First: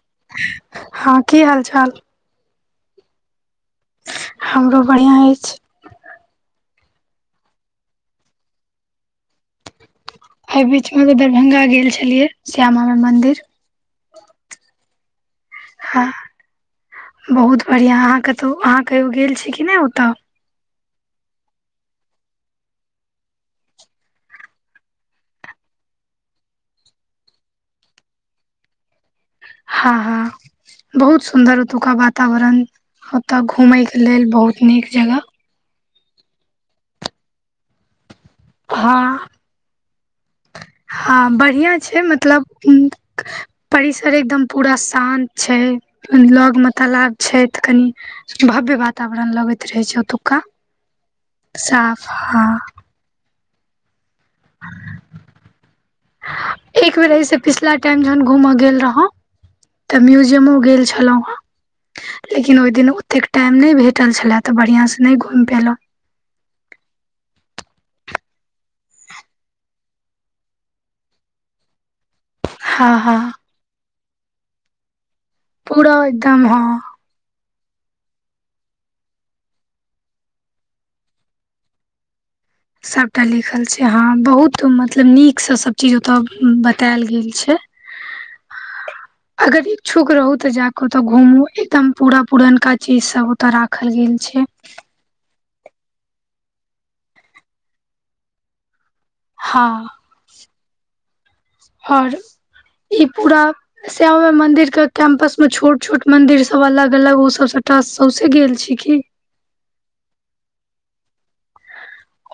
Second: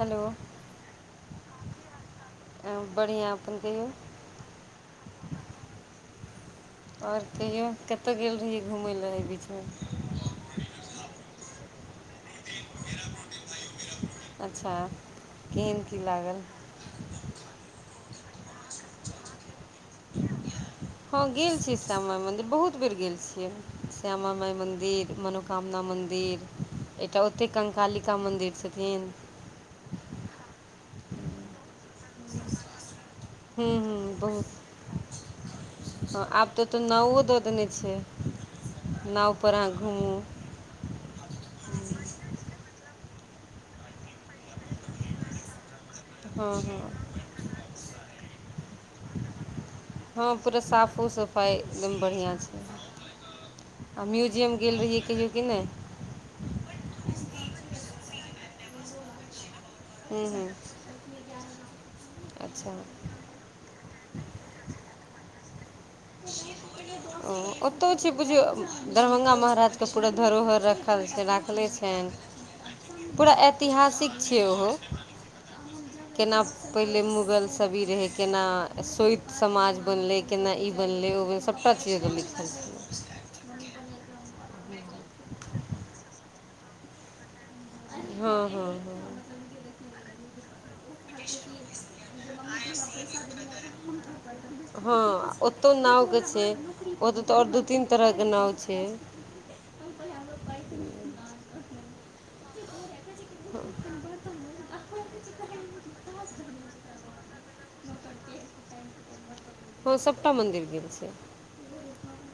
Hello हँ की हाल चाल बढ़िआ अपन कहियो। हमरो बढ़िआँ अछि। आर कहियो कतह गेल रहियै घुमय लए एहि बीचमे - - एहि बीच मे अभी दरभंगा गेल छलियै श्यामा मा मंदिर। अच्छा केहन की हँ लागल। बहुत बढ़िआ अहाँ कतहु अहाँ कहियो गेल छी कि नहि ओतऽ हँ गेल छियै श्यामाइ मन्दिर बहुत बेर गेल छियै। श्यामा माइ मन्दिर मनोकामना मन्दिर। एकटा ओते कंकालिका मन्दिर छथिन। हँ हँ बहुत सुन्दर- - ओतुका वातावरण ओतए हूँ घूमेय के हूँ लेल बहुत नीक जगह। हँ आब तऽ त नावो दऽ देने छैय हँ नावपर अहाँ घुमू। हँ बढ़िआँ छै मतलब हु। परिसर एकदम पूरा शान्त छै। हँ लग में हँ तालाब छै तऽ कनि भव्य वातावरण लगये छै। हँ ओतुका पूरा साफो सफाइ एकदम साफ बढ़िआँ हँ छै। आ म्यूजियम गेल रहियै कहियो कि नहि? एक बेर ऐस पिछला टाइम जहन घूमय गेल रहौ। तऽ हूँ हूँ म्यूजियमो गेल छलौं, लेकिन ओहि दिन अच्छा एतेक टाइम नहि भेटल छलै तऽ बढ़िआँसँ नहि घुमि पयेलहुँ। ओतहु छै बुझियौ दरभ्ंगा महाराजके पूरा धरोहर रखल राखले छैन। हँ हँ पूरा ऐतिहासिक छै ओहो। पूरा केना एकदम हँ पहिले मुगल सभी रहै केना स्वैत समाज बनलै केना ई बनलै ओ बनलै सभटा चीज छै। सभटा लिखल छै हँ बहुत मतलब नीकसँ सभ चीज ओतय बतायल गेल छै। हाँ- हाँ-हाँ अगर इच्छुक रहू तऽ जाक ओतऽ घूमू एकदम पूरा पुरनका चीज सब ओतए राखल गेल छै। हँ ओतौ नाव के छै, ओत तऽ आओर दू तीन तरह के नाव छै। हाँ ओर ई पूरा श्यामा मंदिर के कैम्पस उस में छोट- छोट मंदिर सब अलग-अलग ओ सब सबटा सौसे गेल छी की? हँ सभटा मन्दिर गेल छैय।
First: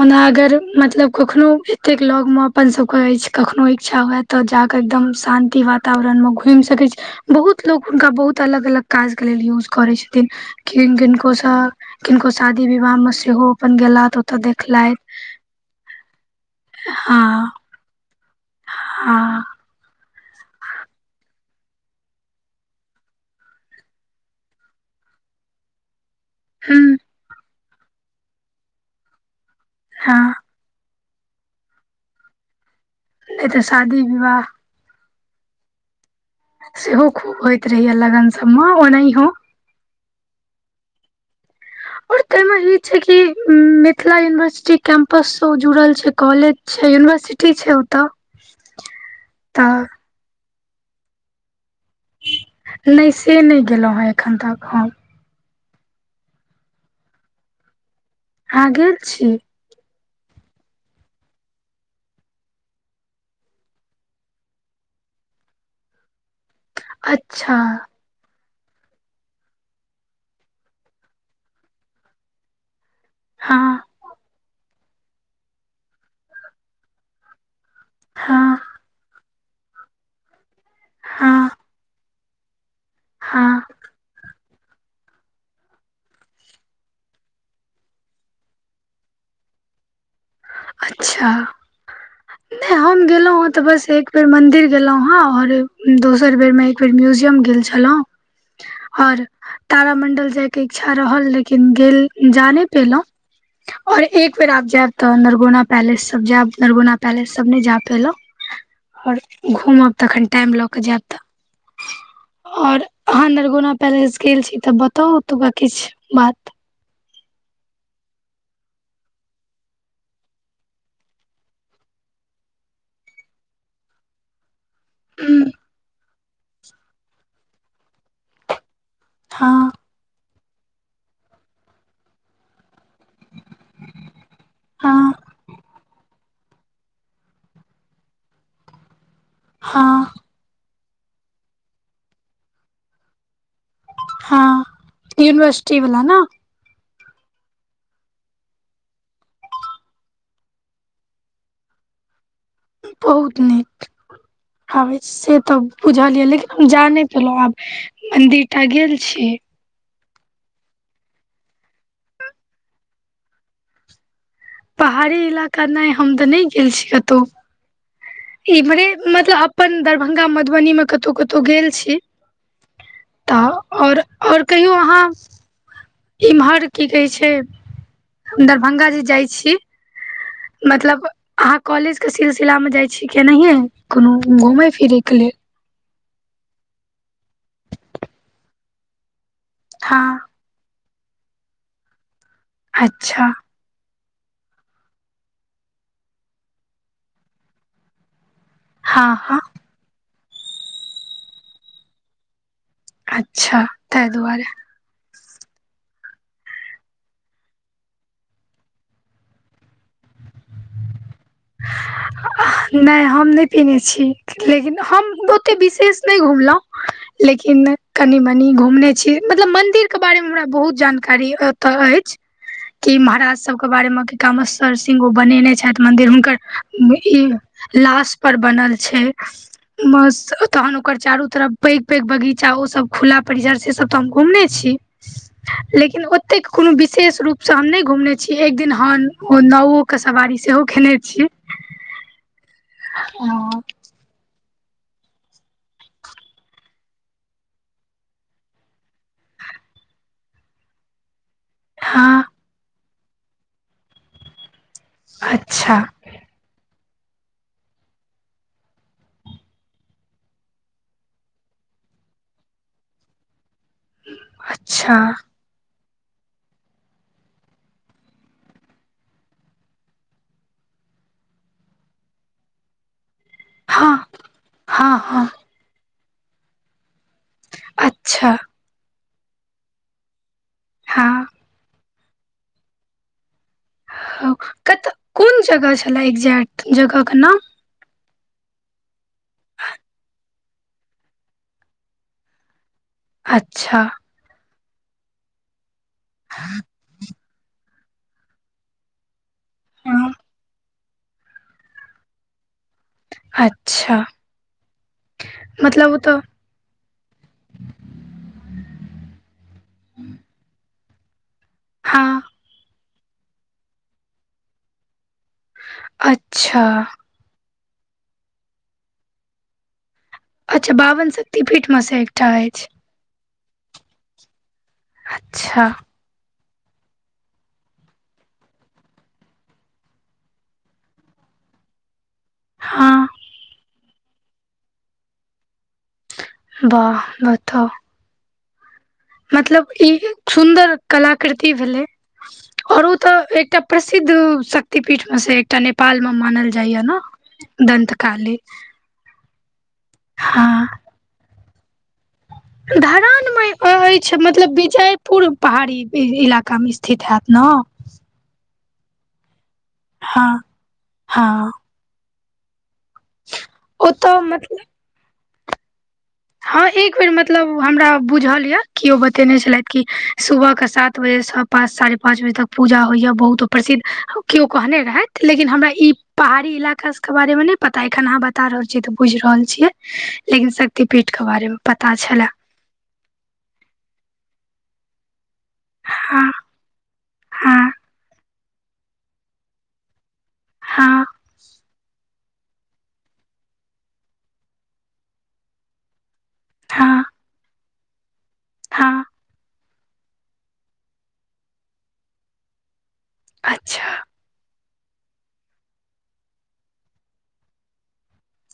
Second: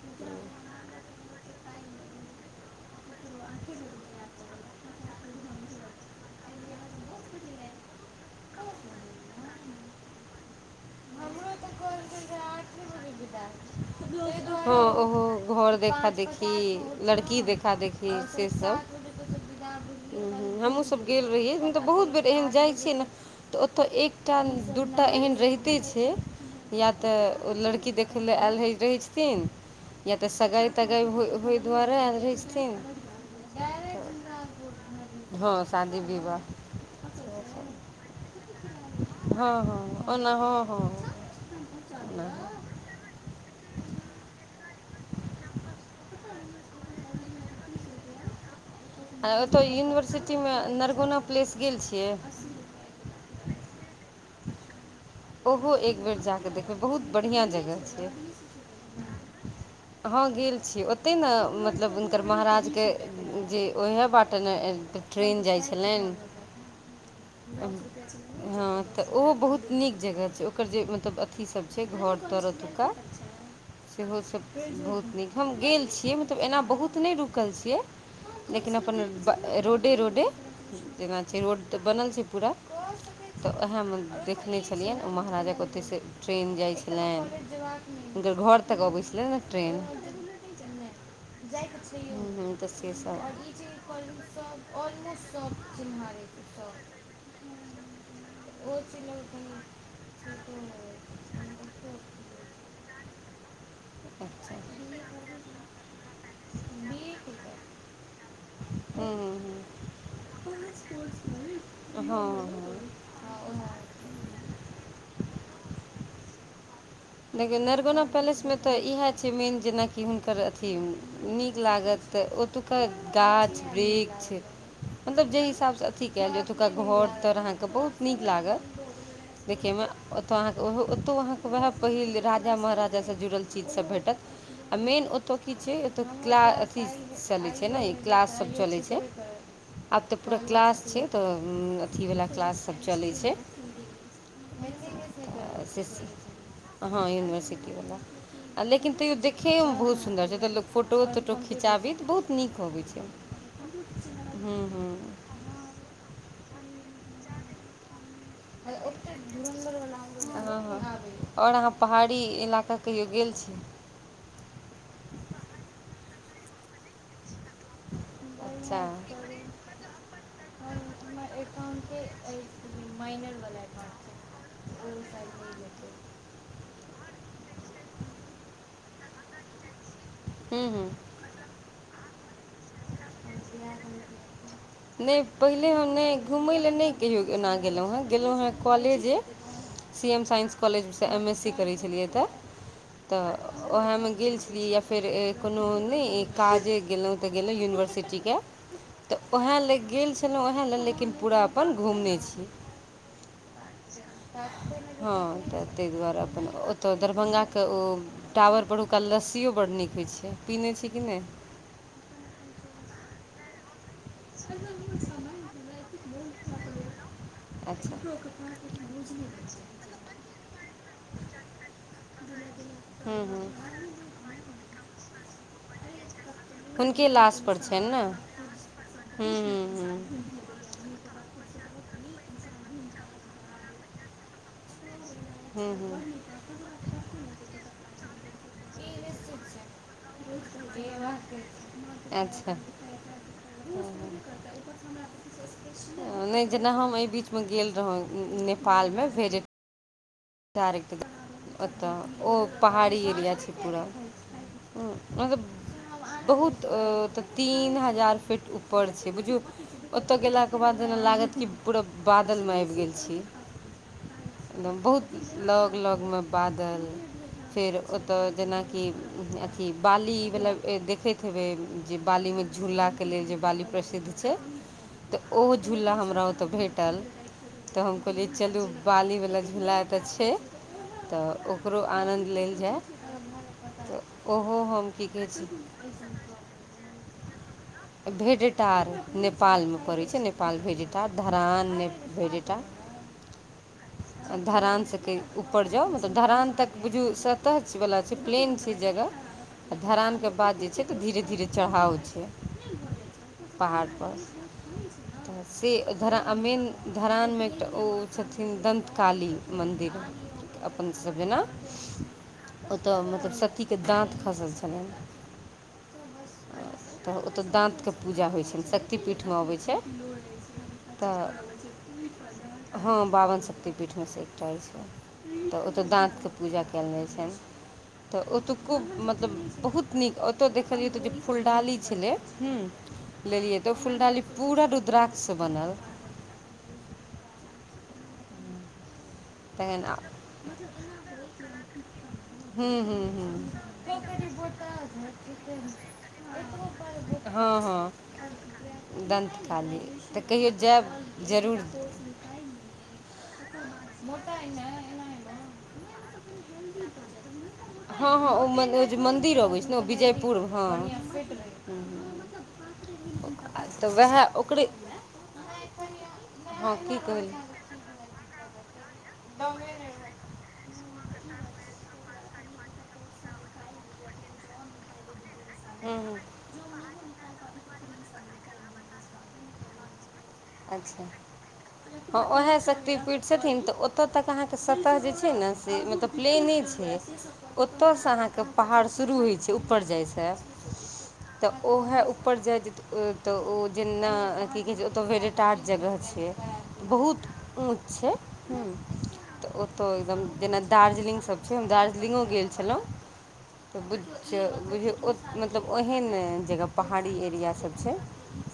ओना अगर मतलब कखनो एतेक लगमे अपन सबके अछि कखनो इच्छा होएत। तऽ जाकऽ एकदम शान्ति वातावरणमे घुइम सकै छी। बहुत लोको हुनका बहुत अलग- अलग काज के लेल यूज करै छथिन। कि किनको सब किनको शादी विवाह मे सेहो अपन गैला त ओ ओहो घर देखा देखी, लड़की हँ देखा देखी से सब हँ हूं हूं हमहूँसभ गेल रहियैन तऽ बहुत बेर एहन जाइ छियै ने तऽ ओतय एकटा दूटा एहन रहत पे छै या हूँ तऽ ओ लड़की देखै लेल आयल रहैत छथिन। या हँ तऽ सगाइ तगाइ हो होय दुआरे रहैत छथिन। नहि तऽ शादी विवाह हां शादी-विवाह सेहो खूब होयइत रहेये लगन सब में ओनाहि हाँ- हां -हां ओना हां- हां-हां ओर ताहि मे ई छै कि मिथिला यूनिवर्सिटी कैंपस से ओ जुड़ल छै कॉलेज छै यूनिवर्सिटी छै ओतऽ ओतय तऽ यूनिवर्सिटी में नरगुना प्लेस गेल छियै? नहि से नहि गेलहुँं हें एखन तक हम। ओहो एक बेर जाकऽ देखबै बहुत बढ़िया जगह छै। अहाॅं गेल छी? हँ गेल छी ओतहि ने मतलब हुनकर महाराज के जे ओहे बाटे ने ट्रेन जाइ छलेन। अच्छा हँ तऽ ओहो बहुत नीक जगह छै ओकर जे मतलब अथी सभ छै घर तर ओतुका। हां सेहो सभ बहुत नीक हम गेल छियै मतलब एना बहुत नहि रुकल छियै हँ लेकिन अपन रोडे रोडे जेना छै हँ रोड तऽ बनल छै पूरा। तऽ हँ ओएहमे देख - देखने छलियनि ओ महाराजा के ओतयसँ ट्रेन जाइ छलनि हुनकर घर तक अबैत छलनि ट्रेन। अच्छा हम्म, तऽ नहि से हम सब गेलहुं हं तऽ बस एक बेर मंदिर गेलहुं हें और दोसर बेर मे- फेर म्यूजियम गेल छलहुँ और तारामण्डल जाय के इच्छा रहल लेकिन गेल जा नै पेलहु और एक बेर अच्छा आब जायब तऽ नरगौना पैलेस सब जायब नरगौना पैलेस सब नहि जाय पेलहुॅं हम्म, और हम्म, घूमब तखन टाइम लऽ क जायब तऽ हम्म, हँ हँ और अहाँ नरगौना पैलेस गेल छी तऽ बताउ ओतुका किछ बात देखियौ नरगौना पैलेस मे तऽ इएह छै मेन जेना कि हुनकर अथी- नीक लागत त ओतुका गाछ वृक्ष- मतलब जहि हिसाबसँ अथि कयल छै ओतुका घर तर अहाँके बहुत नीक लागत। हँ देखे मे ओतौ अहाँके ओहो ओतो अहांके वएह पहिल राजा महराजा - सँ जुड़ल चीज सब भेटत आ मेन हँ ओतऽ कि छैओत क्लास अथी चलै छै ने ई क्लास सब चलै छै। आब हँ तऽ- पूरा क्लास छै तऽ अथी वला क्लास सब चलै छै। हँ यूनिवर्सिटी से वाला ने हँ यूनिवर्सिटीवला। आ लेकिन तैयो देखैयो मे बहुत सुन्दर छै एत लोग फोटो तोटो खिंचाबी त बहुत नीक- अबै छै। बहुत नीक हुं हुं- आबै से तऽ बुझलयै लेकिन हम जा नै पेलहुं आब मंदिर टा गेल छी। हँ हँ और अहाँ पहाड़ी इलाका कहियो गेल छियै? पहाड़ी इलाका नहि हम तऽ नहि गेल छी कतहु अच्छा एमहरे मतलब अपन दरभंगा मधुबनी मे कतहु -कतहु गेल छी। तऽ और -और कहियौ अहाँ इम्हर की कहे छै हम दरभंगा जे जाय छी हूँ हूँ मतलब अहाँ कॉलेज के सिलसिला मे जाइ छीयै की ओनाहिये कोनो घूमय फिरै के लेल? नै हम नहि घुमय लए नहि कहियौ एना गेलहुँ हँ गेलहुँ हँ कॉलेजे सी हँ एम साइंस कॉलेज सँ एम एस सी करै छलियै तऽ अच्छा तऽ ओहे मे गेल छलीयैये फेर ए-कोनो नै काजे गेलहुं त गेल रहियै यूनिवर्सिटी के हँ तऽ हँ वेहे ले गेल छलहुँ वएह लए लेकिन पूरा अपन घुमने छी। अच्छा। ताहि दुआरे हँ तऽ तय दुआरे अपन ओतय दरभंगाके ओ टावर परहुका लस्सियो बड्ड नीक होइत छै पीने छी कि नहि? नहि हम नहि पीने छी। लेकिन हम ओते विशेष नहि घुमलहुँ। लेकिन अच्छा कनि मनी घुमने छी, मतलब मंदिर के बारे मे हमरा बहुत जानकारी ओत अइछ, कि हूँ महाराज हूँ सब के बारे मे कमेश्वर सिंह ओ बनेने छथि मदिर हुनकर, हुनके ई लाशपर छनि ने लाश पर बनल छै। हूँ बस हूँ तहन ओकर चारू तरफ पैग पैग बगीचा ओ सब खुला परिजर से सब तऽ हम घुमने छी। हूँ हूँ लेकिन ओतेक कोनो विशेष रूपसं हम नै घुमने छी, एक दिन हं नाओ [unintelligible] अच्छा। हं नै जेना हम ऐ बीचमे गेल रहौं ने नेपालमे भेडे टार [unintelligible] ओत हँ ओ पहाड़ी एरिया छै पूरा। अच्छा [unintelligible] बहुत तीन हजार फिट ऊपर छै बुझिऔ ओत गेलाके बाद जेना लागत कि पूरा बादलमे आबि गेल छी। [unintelligible] अच्छा बहुत लग लगमे बादल फेर ओत जेनाकि अथी बाली वला ए देखैत हेबै। जे बाली मे झूला के लेल जे बाली हँ प्रसिद्ध छै हँ त हँ ओहो झूला हमरा ओत भेटल। त हम कहलिअइ अच्छा चलू बालीवला झूला त छै [unintelligible] त हँ ओ ओकरो आनन्द लेल जाए। हं कत कोन जगह छै छला एक्जेक्ट जगहके नाम? भेडेटार नेपालमे पड़ै छै नेपाल भेडेटार धरान में भेडेटा अच्छा। आ धरानसं कैन ऊपर जाउ, मतलब धरान तक बुझू सतह वला छै प्लेन छै जगह [inaudible] आ हँ धरान के बाद जे से त धीरे धीरे चढ़ाव छै। [inaudible] पर अच्छा भंडटपंगटपर, तसे मतलब ओ णं सेधर तऽ मेन और शान धरानमे एकटा ओ छथिन दन्तकाली मन्दिर अपन सब जेना हँ ओत मतलब सत्तीके दाँत खसल छलनिएं। अच्छा। त ओत दाँतके पूजा होइ छनि, शक्तिपीठमे अबै छै। अच्छा बाबन तऽ शक्तिपीठमे सं एकटा अछि? हँ बाबन शक्तिपीठमे सँ एकटा अछि, त अच्छा ओत दाँतके पूजा कैल जाइ छनि। त ओतुको मतलब बहुत नीक ओतौ देखलियै त जे फुलडाली छलै हुं हँ लेलियै त, उ फुलडाली पूरा रुद्राक्षसँ बनल। वाह बताउ। मतलब तखन ई खुन्दर कलाकृति भेलै। हुं। और ओ त एकटा प्रसिद्ध शक्तिपीठ मे स एकटा नेपाल मे मानल जाइया न? हँ हँ दंतकाली। दन्तकाली त कहियो हँ जाएब जरूर। धरानमे ई कहय छै मतलब विजयपुर पहाड़ी ई इलाकामे स्थित हैत न? हं हं ओ मने जे मन्दिर अबै छै ने ओ हँ विजयपुरमे हं। हँ। हुं [inaudible] त ओतऽ उहे ओकरे हं हँ की एकबेर कहलियै मतलब हमरा बुझल या किओ बतेने छलथि कि सुबह का सात बजेसं पाँच साढ़े पाँच बजे तक पूजा होइया बहुत प्रसिद्ध, किओ कहने रहथि। लेकिन हमरा ई हूँ हूँ पहाड़ी इलाका सबके बारे मे नै पता, एखनि अहाँ बता रहल छियै त बुझि रहल छियै। लेकिन शक्ति ओहा शक्ति पीठ छथिन तऽ ओत तक अहाँके सत जे छै ने मतलब हँ प्लेने छै हँ ओतयसँ अहाँके पहाड़ शुरू होइ छै ऊपर जाइसँ हँ तऽ ओहे ऊपर जाय तऽ ओ जेना की कह छै ओतय आर जगह छै बहुत ऊँच छै हां त ऽ ओतऽ एकदम जेना दार्जलिंग सब छै हम दार्जलि्ंगो गेल छलहुँ तऽ बु अच्छा बुझियौ [unintelligible] मतलब ओहन नैय जगह पहाड़ी एरिया सब छै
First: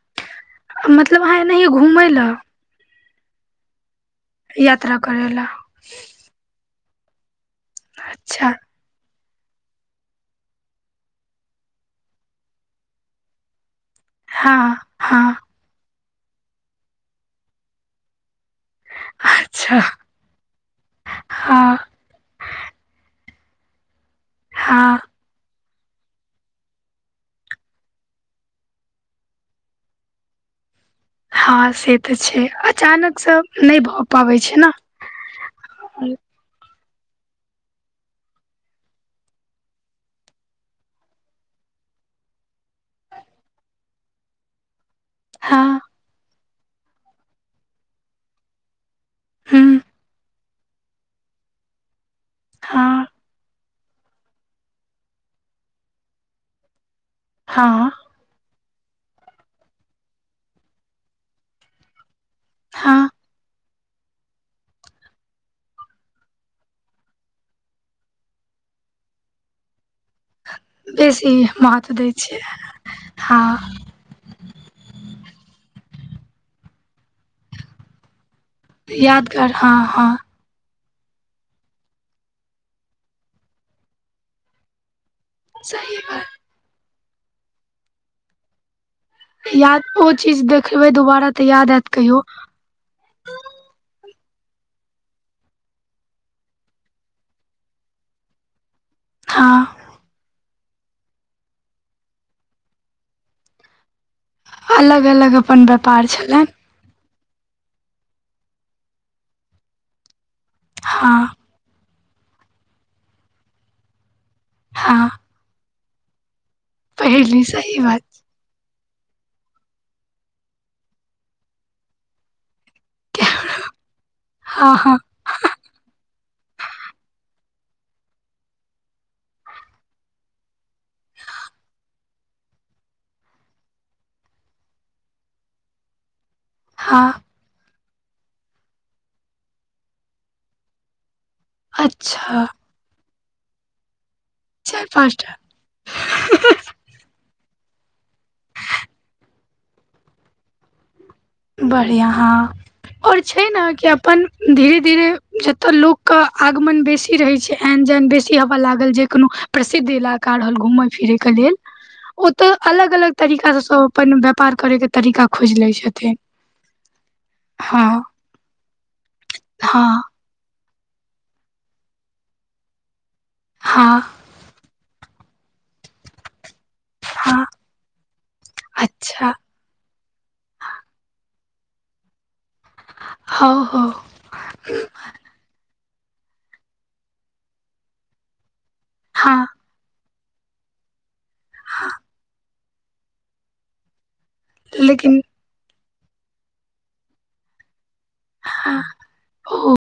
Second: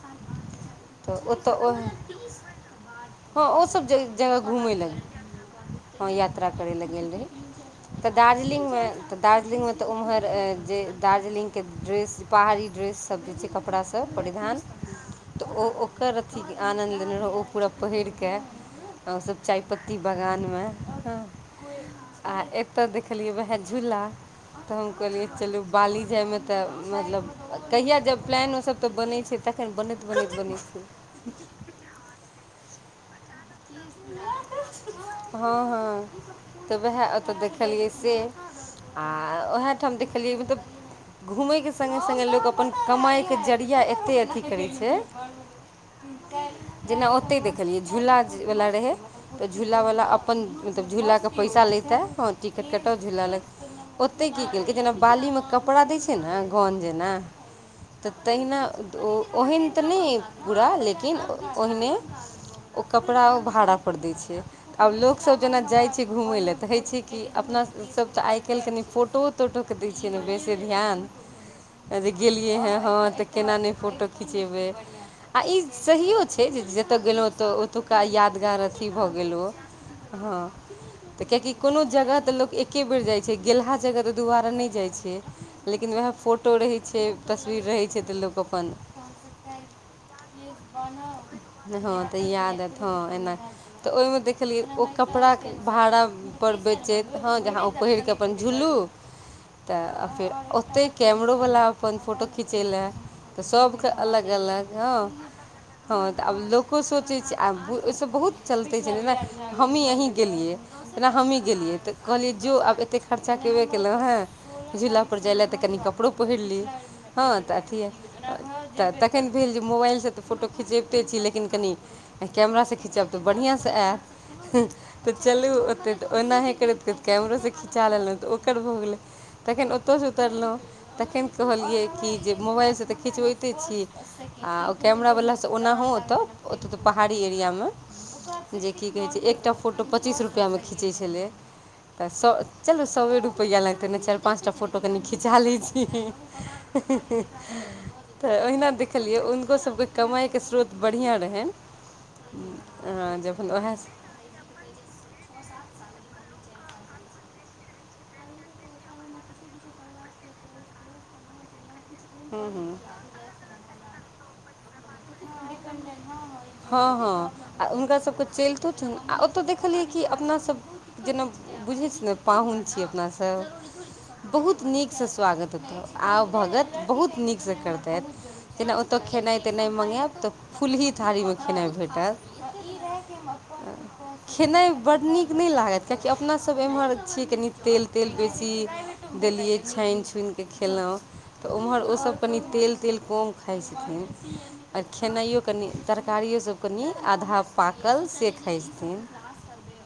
सात [inaudible] मतलब ओ है ओ है हँ ओ सब जगह घुमैल यात्रा करै लए यात्रा करै लए गेल रहै तऽ अच्छा दार्जिलिंग में तऽ दार्जिलिंग में तऽ ओम्हर जे दार्जिलिंग के ड्रेस पहाड़ी ड्रेस सब जे छै कपड़ा सँ परिधान हँ हँ तऽ ओ ओकर अथीक आनन्द लेने रहौ ओ पूरा पहिरकेऽ ओर सब अच्छा चायपत्ती बगान में हँ आ एत देखलिये वएह झूला त हम हँ कहलिये चलू बाली जायमे तऽ मतलब कहिया जब प्लान ओ सब तऽ बनै छै तखन बनैत बनैत बनैततै हँ से तऽ छै अचानक से नहि भऽ पाबै छै ने हँ हँ तऽ उएह ओतय देखलियै से आ उएह ठाम देखलियै मतलब घुमै के संग संग लोक अपन कमाइके जरिया एत्ते अथी करै छै हँ [inaudible] जेना ओतै देखलियै झूला वला रहै तऽ हूँ झूला वला अपन मतलब झूला के पैसा लैता ओर टिकट कटाउ हँ झूला लग ओतय की केलकै जेना बाली में! कपड़ा दैय छै ने गन जेना हँ! तऽ तहिना ओ ओहेन तऽ नहि पूरा लेकिन ओहिने हँ कपड़ा ओ भाड़ा पर दै छै आब लोकसब जेना जाइत छै घूमय लेल तऽ होइत छै कि अपनासभ तऽ आइ काल्हि कनि फोटो फोटो के दै छियै ने बेसी ध्यान बेसी महत्व दै जे छियै गेलियै हे ह त हँ केना नहि फोटो खिचेबै आ ई सहियो छै जे जतय गेलहुंत ओतुका यादगार अथी भऽ गेल ओ यादगार हँ हँ! तॅं कियाकि कोनो जगह तॅं लोक एके बेर जाइत छै गेलहा जगह तॅं दुबारा नहि जाइत छै लेकिन सही उएह बात फोटो रहैत छै तस्वीर रहैत छै तऽ लोक अपन याद ओ चीज देखबै दुबारा तऽ याद एत कहियो हां एना तऽ ओइमे देखलियै ओ कपड़ा के भाड़ा पर बेचैत हँ जहाँ ओ पहिरकेऽ अपन झुलू हँ! आ फेर ओतहि कैमरोवला अपन फोटो खिचै लए तऽ सबके अलग अलग हँ अलग अपन हँ व्यापार तऽ आब छलनि लोको सोचै छै आ ओहिसँ बहुत चलते छै जेना हमही अहीं गेलियै जेना हँ हमही गेलियै तऽ कहलियै जो आब एते खर्चा केबे केलहु हँ झूलापर जाय लेलए तऽ कनि कपड़ो पहिर ली हँ पहिरली तऽ अथि सही बात यए। तऽ तखन भेल जे मोबाइलसँ तऽ फोटो खिचबिते छी लेकिन कनि कैमरासँ खिचब तऽ बढ़िआँसँ हँ हँ आयत। चलू ओतेक तऽ ओनाहे करैत कैमरोसँ खिचा लेलहुँ तऽ ओकर भऽ गेलै। तखन ओतयसँ उतरलहुँ तखन कहलियै कि जे मोबाइलसँ तऽ खिचबैते छि। आ ओ कैमरा वालला से ओनाहो ओत ओत तऽ हँ पहाड़ी ए जे की कहै छै एकटा फोटो पच्चीस रुपआमे खीचै छलै। तऽ सए अच्छा चलू सए रुपैआ लगतै नहि चारि पाँच टा फोटो चारि कनि पाँच टा खिचा लैत छि। तऽ ओहिना देखलियै हुनको सबके कमाइके स्रोत बढ़िआँ रहै। बढ़िआँ हँ आओर छै ने उएह कि अपन धीरे धीरे जतय लोकके आगमन बेसी रहैत छै एन जन बेसी हवा लागल जे कोनो प्रसिद्ध इलाका रहल घुमै फिरै के लेल [inaudible] ओ तऽ अलग अलग तरीका से सब अपन व्यापार करे के तरीका खोज ले छथिन। हाँ हां आ हुनका हँ सब किछ चलितो छनि आ ओतऽ देखलियै कि हँ अपना सब जेना बुझै छै ने पाहुन छीियै अपनासभ हँ सब बहुत नीकसँ स्वागत होतहु आउ भगत। बहुत हँ नीकसँ करतथि जेना ओतौ अच्छा खेनाइ-तेनाइ मंगायेब तऽ फुल्ही थारीमे खेनाइ भेटत। हौ हौ खेनाइ बड्ड नीक [unintelligible] नहि लागत कियाकि अपना सब एम्हर छियै कनि तेल तेल बेसी हँ देलियै। छाइन छुनिके खेलहुँ तऽ ओम्हर ओसभ कनी तेल तेल कम खाइ छथिन। आओर लेकिन खेनाइयो कनी तरकारियो सब कनी आधा पाकल से हँ खाएलथिन। [inaudible]